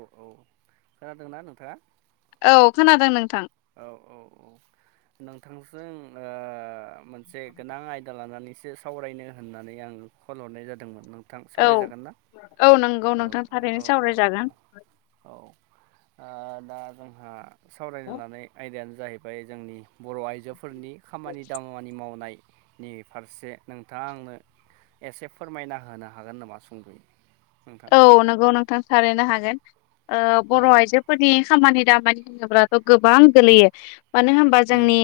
औ औ खोनादोंना नोंथाङा औ खोनादों नोंथां औ औ औ नोंथांजों ओ मोनसे गोनां आयदा लानानैसो सावरायनो होननानै आं कल हरनाय जादोंमोन नोंथां औ सावरायजागोन ना औ नंगौ औ नोंथां औ थारैनो औ औ औ सावरायजागोन औ ओ दा जोंहा सावरायनो लानाय आयदायानो जाहैबाय जोंनि बर' आइजोफोरनि खामानि दामानि मावनायनि फारसे नोंथाङा आंनो एसे फोरमायना होनो हागोन नामा सुंदुयै? औ नोंगौ नोंथां थारैनो हागोन ओ औ बर' आइजोफोरनि खामानि दामा नि होनोबथ' गोबां गोलैयो मानो होनबा उम जोंनि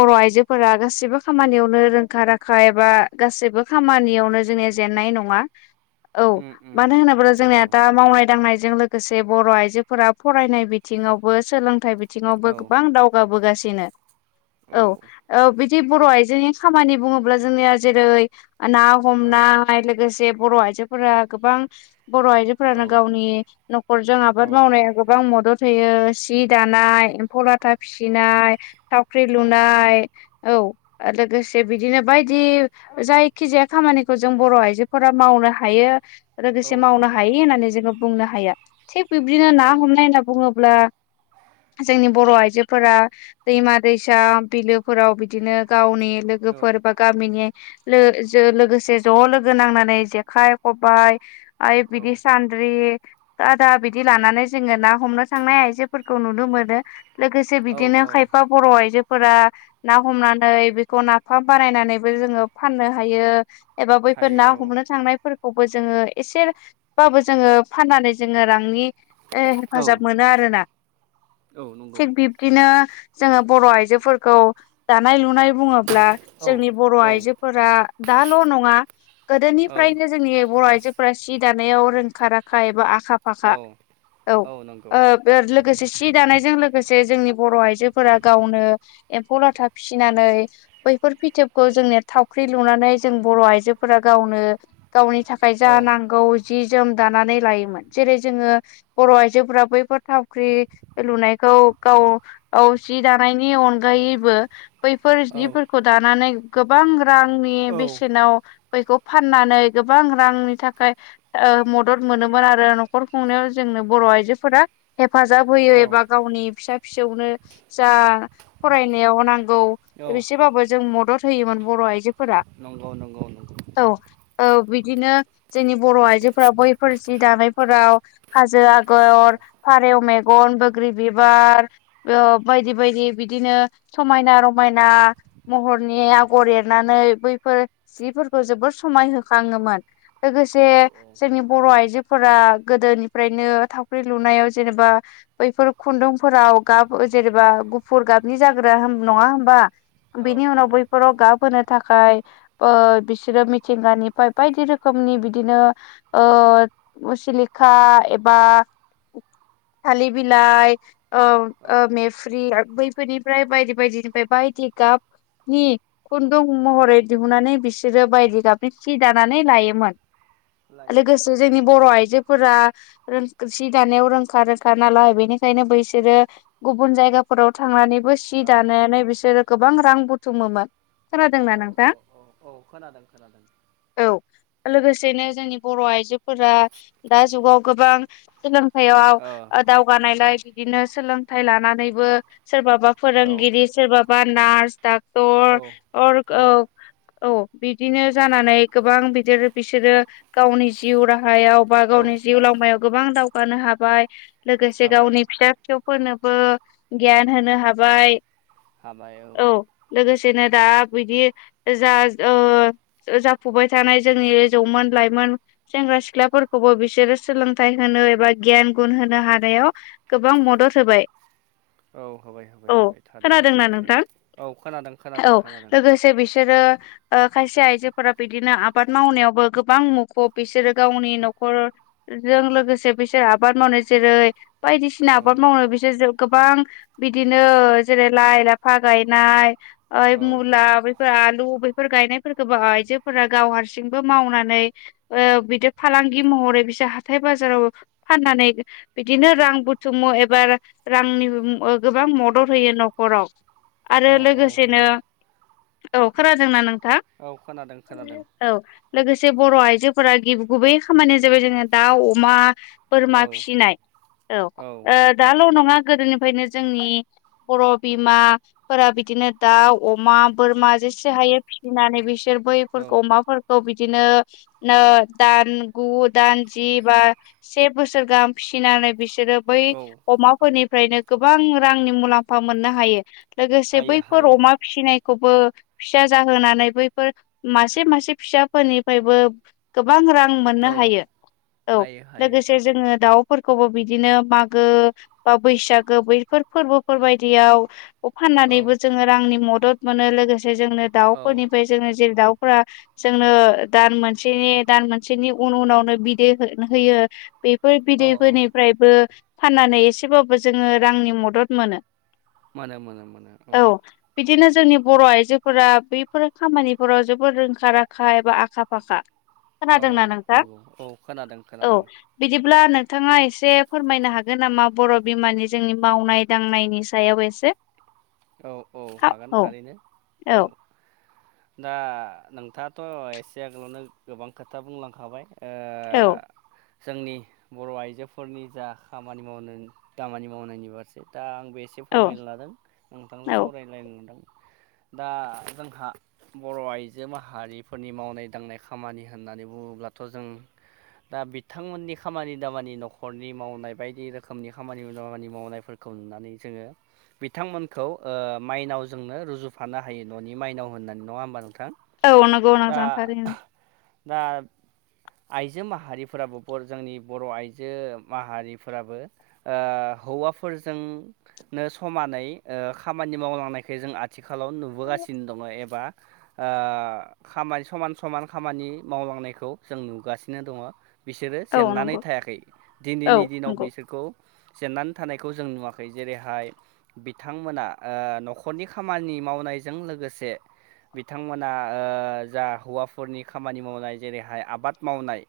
बर' आइजो फोरा गासैबो खामानियावनो रोंखा राखा एबा गासैबो खामानियावनो जोंनिया जेनन्नाय नङा। औ उम उम मानो होनोब्ला जोंनिया नंगौ दा मावनाय दांनाय जों लोगोसे बर' आइजोफोरा फरायनाय बिथिङावबो सोलों थाय बिथिंङावबो औ गोबां दावगाबोगासिनो औ औ बिदि बर' आइजोनि खामानि बुङोब्ला जोंनिया जेरै ना औ हमनाय लोगोसे बर' आइजोफोरा गोबां बर' आइजोफोरानो औ गावनि न'खरजों आबाद औ मावनायाव गोबां मदद होयो। सि औ दानाय एम्फौ लाथा फिसिनाय थावख्रि औ लुनाय औ [inaudible] [unintelligible] लोगोसे बिदिनो बायदि जायखि जाया खामानिखौ जों बर' आइजोफोरा मावनो हायो। लोगोसे औ मावनो हायि होननानै जोङो बुंनो हाया थिग बिब्दिनो ना नंगौ नंगौ हमनाय होनना बुङोब्ला जोंनि बर' आइजो फोरा दैमा दैसा बिलोफोराव बिदिनो गावनि औ लोगोफोर बा गामिनि लो-जो-लोगोसे ज' लोगो नांनानै जेखाइ खबाय आइ औ बिदि सान्द्रि खादा बिदि लानानै जोङो ना हमनो थांनाय आइजोफोरखौ नुनो मोनो। लोगोसे औ बिदिनो औ खायफा बर' आइजो फोर ना हमनानै बेखौ नाफाम बानायनानैबो जोङो फाननो हायो। एबा बैफोर हायो ना हमनो औ थांनायफोरखौबो जोङो एसेबाबो जोङो फाननानै जोङो रांनि ओ औ हेफाजाब मोनो आरोना। औ नंगौ थिग बिब्दिनो जोङो बर' आइजोफोरखौ दानाय लुनाय बुङोब्ला औ जोंनि बर' औ आइजोफोरा दाल' नङा औ गोदोनिफ्रायनो जोंनि बर' आइजो जि दानायाव रोंखा राखा एबा आ खा औ फाखा औ ओ लोगोसे सि दानायजों लोगोसे जोंनि बर' आइजोफोरा गावनो एम्फौ लाथा फिसिनानै बैफोर फिथोबखौ जोंनिया थावख्रि लुनानै जों बर' आइजोफोरा गावनो गावनि थाखाय औ जा नांगौ जि जोम दानानै लायोमोन जेरै जोङो बर' आइजोफोरा बैफोर थावख्रि लुनायखौ गाव औ जि दानायनि अनगायैबो बैफोर औ जिफोरखौ दानानै गोबां रांनि औ बेसेनाव बैखौ फाननानै गोबां रांनि थाखाय ओ मदद मोनोमोन आरो न'खर खुंनायाव जोंनो बर' आइजोफोरा हे फाजाब होयो एबा औ गावनि फिसा फिसौनो जा फरायनायाव नां गौ औ एसेबाबो जों मदद होयोमोन बर' आइजो फोरा नंगौ नंगौ नंगौ औ औ बिदिनो जोंनि बर' आइजोफोरा बैफोर जि दानायफोराव हाजो औ आगर फारौ मे गन बोग्रि औ बिबार ओ बायदि बाय दि बिदिनो समायना रमायना महरनि औ आगर एरनानै बै फोर जिफोरखौ जोबोर समाय होखाङोमोन लोगोसे औ जोंनि बर' आइजो फोर गोदोनिफ्रायनो थावख्रि लुनायाव जेनेबा बैफोर खुन्दुंफोराव गाब जेनेबा गुफुर गाबनि जाग्रोया नङा होमबा बिनि औ उनाव बैफोराव नंगौ गाब होनोनो थाखाय ओ बिसोरो मिथिंगानिफ्राय बायदि रोखोम नि बिदिनो सिलिखा एबा थालि बिलाइ ओ औ ओ मेफ्रि बै फोरनिफ्राय बायदि बायदिनिफ्राय बायदि गाबनि खुन्दुं औ महरै दिहुननानै बिसि रो बायदि गाबनि सि दानानै लायोमोन लायो लोगोसे जोंनि बर' आइजोफोरा रों सि दानायाव रोंखा रोखा नालाय बेनिखायनो बैसोरो गुबुन जायगाफोराव थांनानै बो सि औ दानायानानै बिसोरो गोबां रां बुथुमोमोन। खोनादोंना औ नोंथां? औ औ औ खोनादों खोनादों औ। लोगोसेनो जोंनि बर'आइजोफोरा दा जुगाव गोबां सोलों थायाव औ ओ दावगानायलाय बिदिनो सोलोंथाइ लानानैबो सोरबाबा औ फोरोंगिरि सोरबाबा नार्स डाक औ टर अर औ औ बिदिनो जानानै गोबां बिदिर बिसोरो गावनि जिउ राहायाव बा औ गावनि जिउ लावमायाव गोबां दावगानो हाबाय लोगोसे हाबाय गावनि फिसा फिसौफोरनोबो गियान होनो हाबाय। हाबाय औ। बिदिनो दा बोयदि जा ओ जाफुबाय थानाय जोंनि जौमोन लाइमोन सेंग्रा सिख्लाफोरखौबो बिसोरो सोलोंथाइ होनो एबा गियान गुन होनो हानाय नायाव गोबां मदद होबाय। औ होबाय होबाय औ होबाय थारैनो खोनादोंना सैथो नोंथां? औ खोनादों औ खोनादों खोनादों। लोगोसे बिसोरो ओ खायसे आइजोफोरा बिदिनो आबाद मावनायावबो गोबां मुखुब बिसोरो गावनि न'खरजों लोगोसे बिसोरो आबाद मावनाय जेरै बायदिसिना औ आबाद मावो बिसोर [unintelligible] बां बिदिनो जेरै लाइ लाफा गायनाय ओ औ मुला बोला आलु बेफोर गायनायफोरखौबो आइजोफोरा गाव हारसिंबो मावनानै नै ओ बिदि फालांगि महरै बिसोर हाथाय बाजाराव फाननानै बिदिनो रा रां बुथुमो एबा रांनि ओ गोबां मदद होयो न'खराव। औ आरो औ लोगोसेनो होयो औ खादोंना नों थां औ खोनादों खोनादों औ लोगोसे सासे बर' आइजोफोरा गिबि गुबै खामानिया जाबाय जोङो दाउ अमा बोरमा औ फिनाय औ ओ दाल' नङा गोदोनिफ्रायनो जोंनि बर' बिमाफोरा बिदिनो दाउ अमा, बोरमा जेसे हायो फिसिनानै बिसोर बैफोरखौ औ अमाफोरखौ बिदि बिदिनो ओ दान गु दानजि बा से बोसोर गाहाम फिसिनानै बिसो बिसोरो बै औ अमाफोरनिफ्रायनो गोबां रांनि मुलाम्फा मोननो हायो। लोगोसे हायो बैफोर अमा हायो फिसिनाय खौबो फिसा जाहोनानै बैफोर मासे मासे फिसा फोरनिफ्रायबो गोबां रां मोननो औ हायो औ हायो हायो लोगोसे जोङो दाउ फोरखौबो बिदिनो मागो बा बैसागो बैफोर फोरबोफोर बायदियाव खौ औ फाननानैबो जोङो रांनि मदद मोनो लोगोसे जोंनो औ दाउफोरनिफ्राय जोङो जेरै दाउ फोरा जों नो दान मोनसेनि दान मोनसेनि उन उनावनो बिदै हो- होयो बे फोर औ बिदैफोरनिफ्रायबो फाननानै एसेबाबो जोङो रांनि मदद मोनो। मानो मोनो मोनो औ। बिदिनो जोंनि बर' आइजोफोरा बैफोर खामानिफोराव जोबोद रोंखा राखा एबा आखा फाखा। औ खोनादोंना नोंथां नंगौ औ खोनादों खोनादों। अब्ला नोंथाङा एसे फोरमायनो हागोन नामा बर' बिमानि जोंनि मावनाय दांनायनि सायाव एसे? औ औ हागोन थारैनो औ। दा नोंथाङाथ' एसे आगोलावनो गोबां खोथा बुंलांखाबाय। ओ औ जोंनि बर' आइजोफोरनि जा खामानि मावनो दामानि मावनायनि फारसे दा आं बे एसे फोरमायनो लादों नोंथांजों औ सावरायलायनो नोंथां। दा जोंहा बर' आइजो माहारिफोरनि मावनाय दांनाय खामानि होननानै बुङो अल्बाथ' जों दा बिथांमोननि खामानि दामानि न'खरनि मावनाय बायदि रोखोमनि खामानि दामानि मावनायफोर खौ नुनानै जोङो बिथांमोनखौ खौ ओ माइनावजोंनो रुजुफानो हायो न'नि माइनाव होननानै नङा होनबा नों औ नंगौ नोंथां थारैनो दा आइजो माहारिफोराबो बर जोंनि बर' आइजो माहारिफोराबो ओ हौवाफोरजोंनो समानै ओ खामानि मावलांनायखो जों आथिखालाव नुबोगासिनो दङ एबा ओ खामाय समान समान खामानि मावलांनायखौ जों नुगासिनो दङ बिसोरो औ जेननानै नंगौ थायाखै औ दिनैनि दिनाव नंगौ बिसोरखौ जेननानै थानायखौ जों नुवाखै जेरैहाय बि थांमोना ओ न'खरनि खामानि मावनायजों लोगोसे बिथांमोना ओ जा हौवाफोरनि खामानि मावनाय जेरैहाय आबाद मावनाय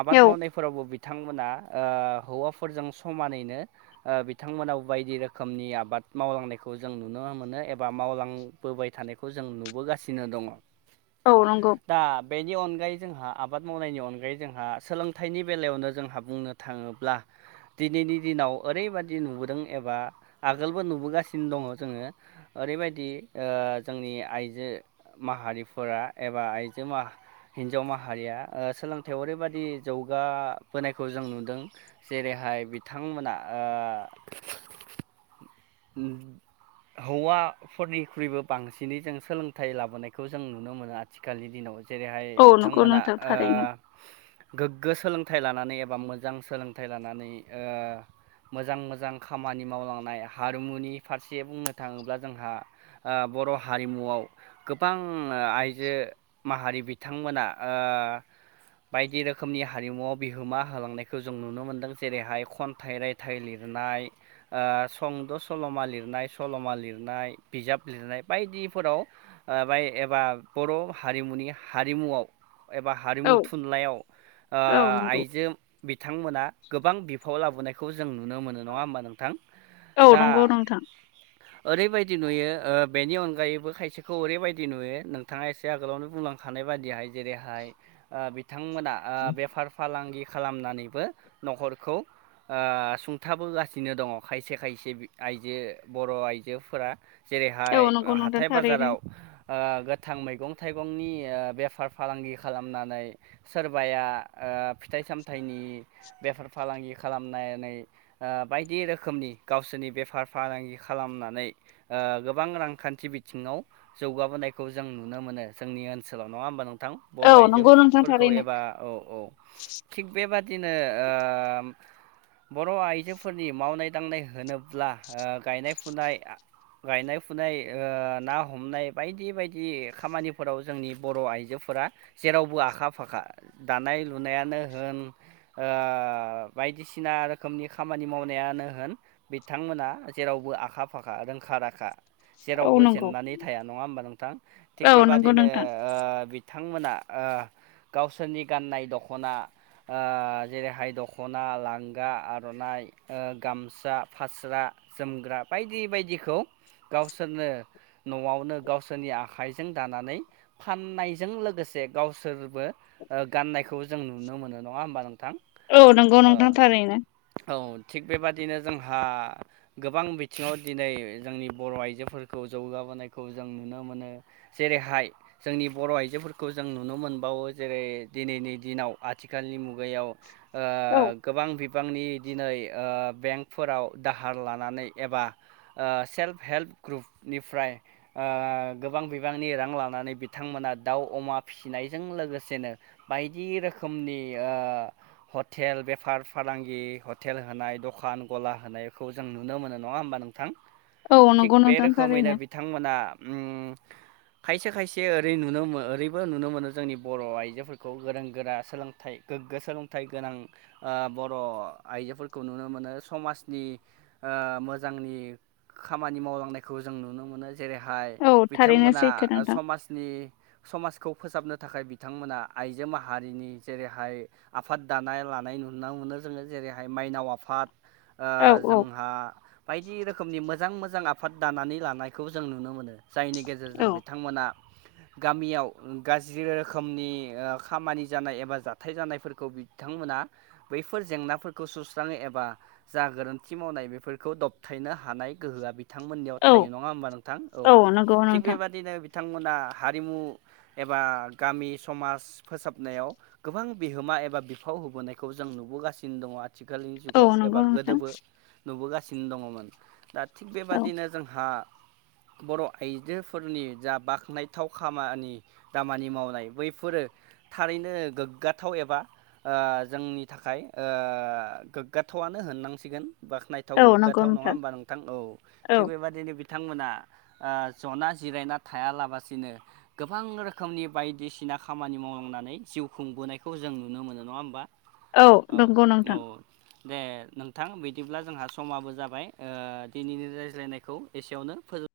आबाद औ मावनायफोरावबो बिद थांमोना ओ हौवाफोरजों समानैनो ओ बिथांमोना बायदि रोखोमनि आबाद मावलांनायखौ जों नुनो मोनो एबा मावलांबोबाय थानायखौ जों नुबोगासिनो दङ औ नंगौ दा बेनि अनगायै जोंहा आबाद मावनायनि अनगायै जोंहा सोलोंथाइनि बेलायावनो जोंहा बुंनो थाङोब्ला दिनैनि दिनाव ओरैबादि नुबोदों एबा आगोल बो नुबोगासिनो दङ जोङो ओरैबायदि ओ जोंनि आइजो माहारि फोर एबा आइजो माह हिनजाव माहारिया ओ सोलोंथायाव ओरैबादि जौगाबोनायखौ जों नुदों जेरै हाय बिथांमोना ओ उम हौवाफोरनिख्रुइबो बांसिनै जों सोलोंथाइ लाबोनायखौ जों नुनो मोनो आथिखालनि दिनाव जेरैहाय औ नंगौ बिथांमोना नोंथां ओ थारैनो गोग्गो सोलोंथाइ लानानै एबा मोजां सोलोंथाइ लानानै ओ मोजां मोजां खामानि मावलांनाय हा हारिमुनि फारसे बुंनो थाङोब्ला जोंहा ओ बर' हारिमुआव गोबां ओ आइजो माहारि बिथांमोना ओ बायदि रोखोमनि हारिमुआव बिहोमा होलांनायखौ जों नुनो मोनदों जेरैहाय खनथाइ रायथाइ लिर नाय ओ सुंद' सल'मा लिरनाय सल'मा लिरनाय बिजाब लिरनाय बायदिफोराव ओ बाय ए एबा बर' हारिमुनि हारिमुआव एबा औ हारिमु थुनलायाव ओ औ नंगौ आइजो बिथांमोना गोबां बि फाव लाबोनायखौ जों नुनो मोनो नङा होमबा नोंथां औ दा नंगौ नोंथां ओरैबायदि नुयो ओ बेनि अनगायैबो खायसेखौ ओरैबायदि नुयो नोंथाङा एसे आगोलावनो बुंलां खानाय बादिहाय जेरैहाय ओ बिथांमोना ओ बेफार फालांगि खालामनानैबो न'खरखौ ओ सुंथाबोगासिनो दङ खायसे खायसे आइजो बर' आइजोफोरा जेरैहाय औ नंगौ नोंथां हाथाय थारैनो बाजाराव ओ गोथां मैगं थाइगंनि ओ बेफार फालांगि खालामनानै सोरबाया ओ फिथाइसामथाइनि बेफार फालांगि खालामनानै ओ बायदि रोखोमनि गावसिनि बेफार फालांगि खालामनानै ओ गोबां रांखान्थि बिथिङाव जौगाबोनाय खौ जों नुनो मोनो जोंनि ओनसोलाव नङा होनबा नों थां बर' औ नंगौ नोंथां आइजोफोरखौ थारैनो एबा औ औ थिग बेबादिनो ओ बर' आइजोफोरनि मावनाय दांनाय होनोब्ला ओ गायनाय फुनाय गायनाय फुनाय ओ ना हमनाय बायदि-बायदि खामानिफोराव जोंनि बर' आइजो फोरा जेरावबो आखा फाखा दानाय लुनायानो होनाय ओ बाय बायदिसिना रोखोमनि खामानि मावनायानो होन बिथांमोना जेरावबो आखा फाखा रोंखा राखा औ जेरावबो नंगौ जेननानै थाया नंङा होमबा नोंथां थिग औ नंगौ बेबादिनो नोंथां ओ बिथांमोना ओ गावसोरनि गाननाय दख'ना जेरैहाय दख'ना लांगा आर'नाइ गामसा फास्रा जोमग्रा बायदि बायदिखौ गावसोरनो न'आवनो गावसोरनि आखाइजों दानानै फाननायजों लोगोसे गावसोरबो गाननायखौ जों नुनो मोनो नंङा होमबा नों औ नंगौ नोंथांथारैनो, ! औ थिग बेबादिनो जों गोबां बिथिंङाव दिनै जोंनि बर' आइजोफोरखौ जौगाबोनायखौ जों नुनो मोनो। मोन जेरैहाय जोंनि बर' आइजोफोरखौ जों नुनो मोनबावो जेरै दिनैनि दिनाव आथिखालनि मुगायाव औ गोबां बिबांनि दिनै बें फोराव दाहार लानानै एबा सेल्फ हेल्प ग्रुपनिफ्राय गोबां बिबांनि रां लानानै बिथांमोन दाउ अमा फिसिनायजों लोगोसेनो बायदि रोखोमनि हटेल, बेफार फालांगि हटेल, होनाय दखान, ! गला होनायखौ जों नुनो मोनो नंङा होमबा नोंथां? औ थिग नंगौ बे नोंथां रोखोमैनो थारैनो बिथांमोना खायसे खायसे ओरै नुनो ओरैबो नुनो मोनो जोंनि बर' आइजोफोरखौ गोरों गोरा सोलोंथाइ गोगो सोलोंथाइ गोनां बर' आइजोफोरखौ नुनो मोनो समाजनि मोजांनि खामानि मावलांनायखौ जों नुनो मोनो। जेरैहाय औ थारैनो बिथांमोना सैथो नोंथां समाजनि समाजखौ फोसाबनो थाखाय बिथांमोना आइजो माहारिनि जेरैहाय आफाद दानो लानाय नुनो मोनो जोंङो जेरै जेरैहाय माइनाव आफाद औ औ जोंहा बायदि रोखोमनि मोजां मो मोजां आफाद दानानै लानायखौ जों नुनो मोनो जायनि गेजेरजों औ बिथांमोना गामियाव गाज्रि रोखोमनि खामानि जानाय एबा जाथाय जानायफोरखौ बिथांमोना बैफोर जेंनाफोरखौ सुस्रांङो एबा जा गोरोन्थि मावनाय बेफोरखौ दबथायनो हानाय गोहोआ बिथा बिथांमोननियाव औ थायो नंङा होमबा नोंथां। औ नंगौ थिग नोंथां बेबायदिनो बिथांमोना हारिमु एबा गामि समाज फोसाबनायाव गोबां बिहोमा एबा बिफाव होबोनायखौ जों नुबोगासिनो दंङो। आथिखालनि औ जुगाव एबा नंगौ नोंथां गोदोबो नुबोगासिनो दंङोमोन। दा थिग औ बेबादिनो जोंहा बर' आइजोफोरनि जा बाख्नायथाव खामानि दामानि मावनाय बैफोरो थारैनो गोगाथाव एबा जोंनि थाखाय गोगाव गोथावआनो होननांसिगोन बाखनायथाव औ नंगौ गोगथाव नंङा होमबा नोंथां। औ औ थिग बेबदिनो बिथांमोना जना जिरायना थायालासिनो गोबां रोखोमनि बायदिसिना ना खामानि मावलांनानै जिउ खुंबोनायखौ जों नुनो मोनो नंङा होमबा। औ नंगौ औ नोंथां, दे नोंथां बिदिब्ला जोंहा समाबो जाबाय दिनैनि रायज्लायनायखौ एसेयावनो फोजोब